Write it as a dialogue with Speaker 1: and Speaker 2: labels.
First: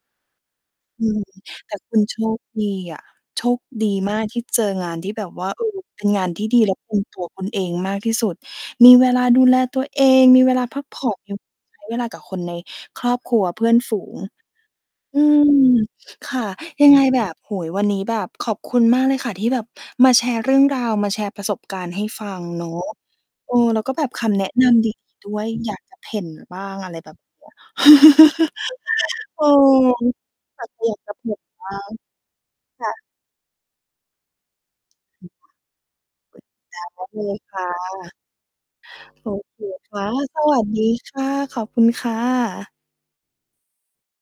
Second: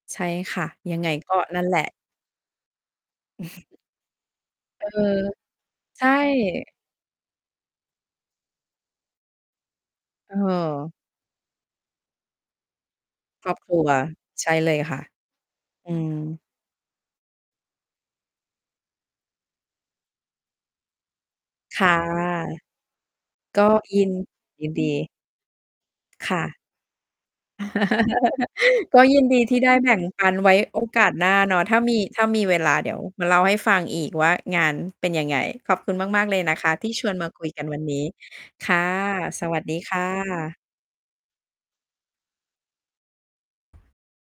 Speaker 1: ใช่ค่ะ ยัง
Speaker 2: อื
Speaker 1: ไง
Speaker 2: ม
Speaker 1: ก็นั่น
Speaker 2: แ
Speaker 1: แ
Speaker 2: ต
Speaker 1: หล
Speaker 2: ่
Speaker 1: ะ
Speaker 2: คุณ โชคดีอะ โชคดีมากที่เจอ
Speaker 1: เอ
Speaker 2: งาน
Speaker 1: อ
Speaker 2: ที่แบบว่า เออ เป
Speaker 1: ใช
Speaker 2: ็น
Speaker 1: ่
Speaker 2: งานที่ดีและ ตรง ตัวคุณเองมากที่สุด มีเวลาดูแลตัวเอง มีเวลาพัก
Speaker 1: เออ
Speaker 2: ผ่อน เงี้ย ใช้ เวลากับคนในครอบครัว
Speaker 1: ครอบ
Speaker 2: เพื
Speaker 1: ค
Speaker 2: ่อ
Speaker 1: ร
Speaker 2: น
Speaker 1: ัว
Speaker 2: ฝูง
Speaker 1: ใช่เลยค่ะ
Speaker 2: อืม
Speaker 1: อื
Speaker 2: ค
Speaker 1: ม
Speaker 2: ่ะ ยังไงแบบ โอ้โฮ วันนี้แบบขอบคุณมากเลยค่ะ ที่แบบมาแชร์เรื่องราว มาแชร์ประสบก
Speaker 1: ค
Speaker 2: าร
Speaker 1: ่ะ
Speaker 2: ณ์ให้ฟังเนาะ เออ
Speaker 1: ก็
Speaker 2: แล้วก็
Speaker 1: อิ
Speaker 2: แบบ
Speaker 1: น
Speaker 2: คำแนะ
Speaker 1: ย
Speaker 2: น
Speaker 1: ินด
Speaker 2: ำ ดี ด
Speaker 1: ี
Speaker 2: ี ด้วย อยาก จะ เผ่น
Speaker 1: ค่ะ
Speaker 2: บ้าง อะไรแบบ เนี้ย
Speaker 1: ก็ยินด
Speaker 2: เอ
Speaker 1: ี
Speaker 2: อ
Speaker 1: ที่ได้แบ่งปัน ไว้
Speaker 2: แต่จ
Speaker 1: โอ
Speaker 2: ะอยาก
Speaker 1: กา
Speaker 2: จ
Speaker 1: ส
Speaker 2: ะเผ
Speaker 1: หน้
Speaker 2: ่
Speaker 1: า
Speaker 2: น
Speaker 1: เนาะ
Speaker 2: นะ
Speaker 1: ถ้ามี ถ้ามีเวลา
Speaker 2: ค
Speaker 1: เด
Speaker 2: ่
Speaker 1: ี๋ยว
Speaker 2: ะ
Speaker 1: มาเล่าให้ฟังอีกว่างานเป็นยังไง ขอบคุณมาก ๆ เลยนะคะที่
Speaker 2: โอ
Speaker 1: ชวน
Speaker 2: เค
Speaker 1: มาคุย
Speaker 2: ค
Speaker 1: กั
Speaker 2: ่
Speaker 1: น
Speaker 2: ะ
Speaker 1: วันนี้ ค่ะ
Speaker 2: โอ
Speaker 1: สว
Speaker 2: เค
Speaker 1: ัสดี
Speaker 2: ค
Speaker 1: ค่
Speaker 2: ่ะ สว
Speaker 1: ะ
Speaker 2: ัสดีค่ะ ขอบคุณค่ะ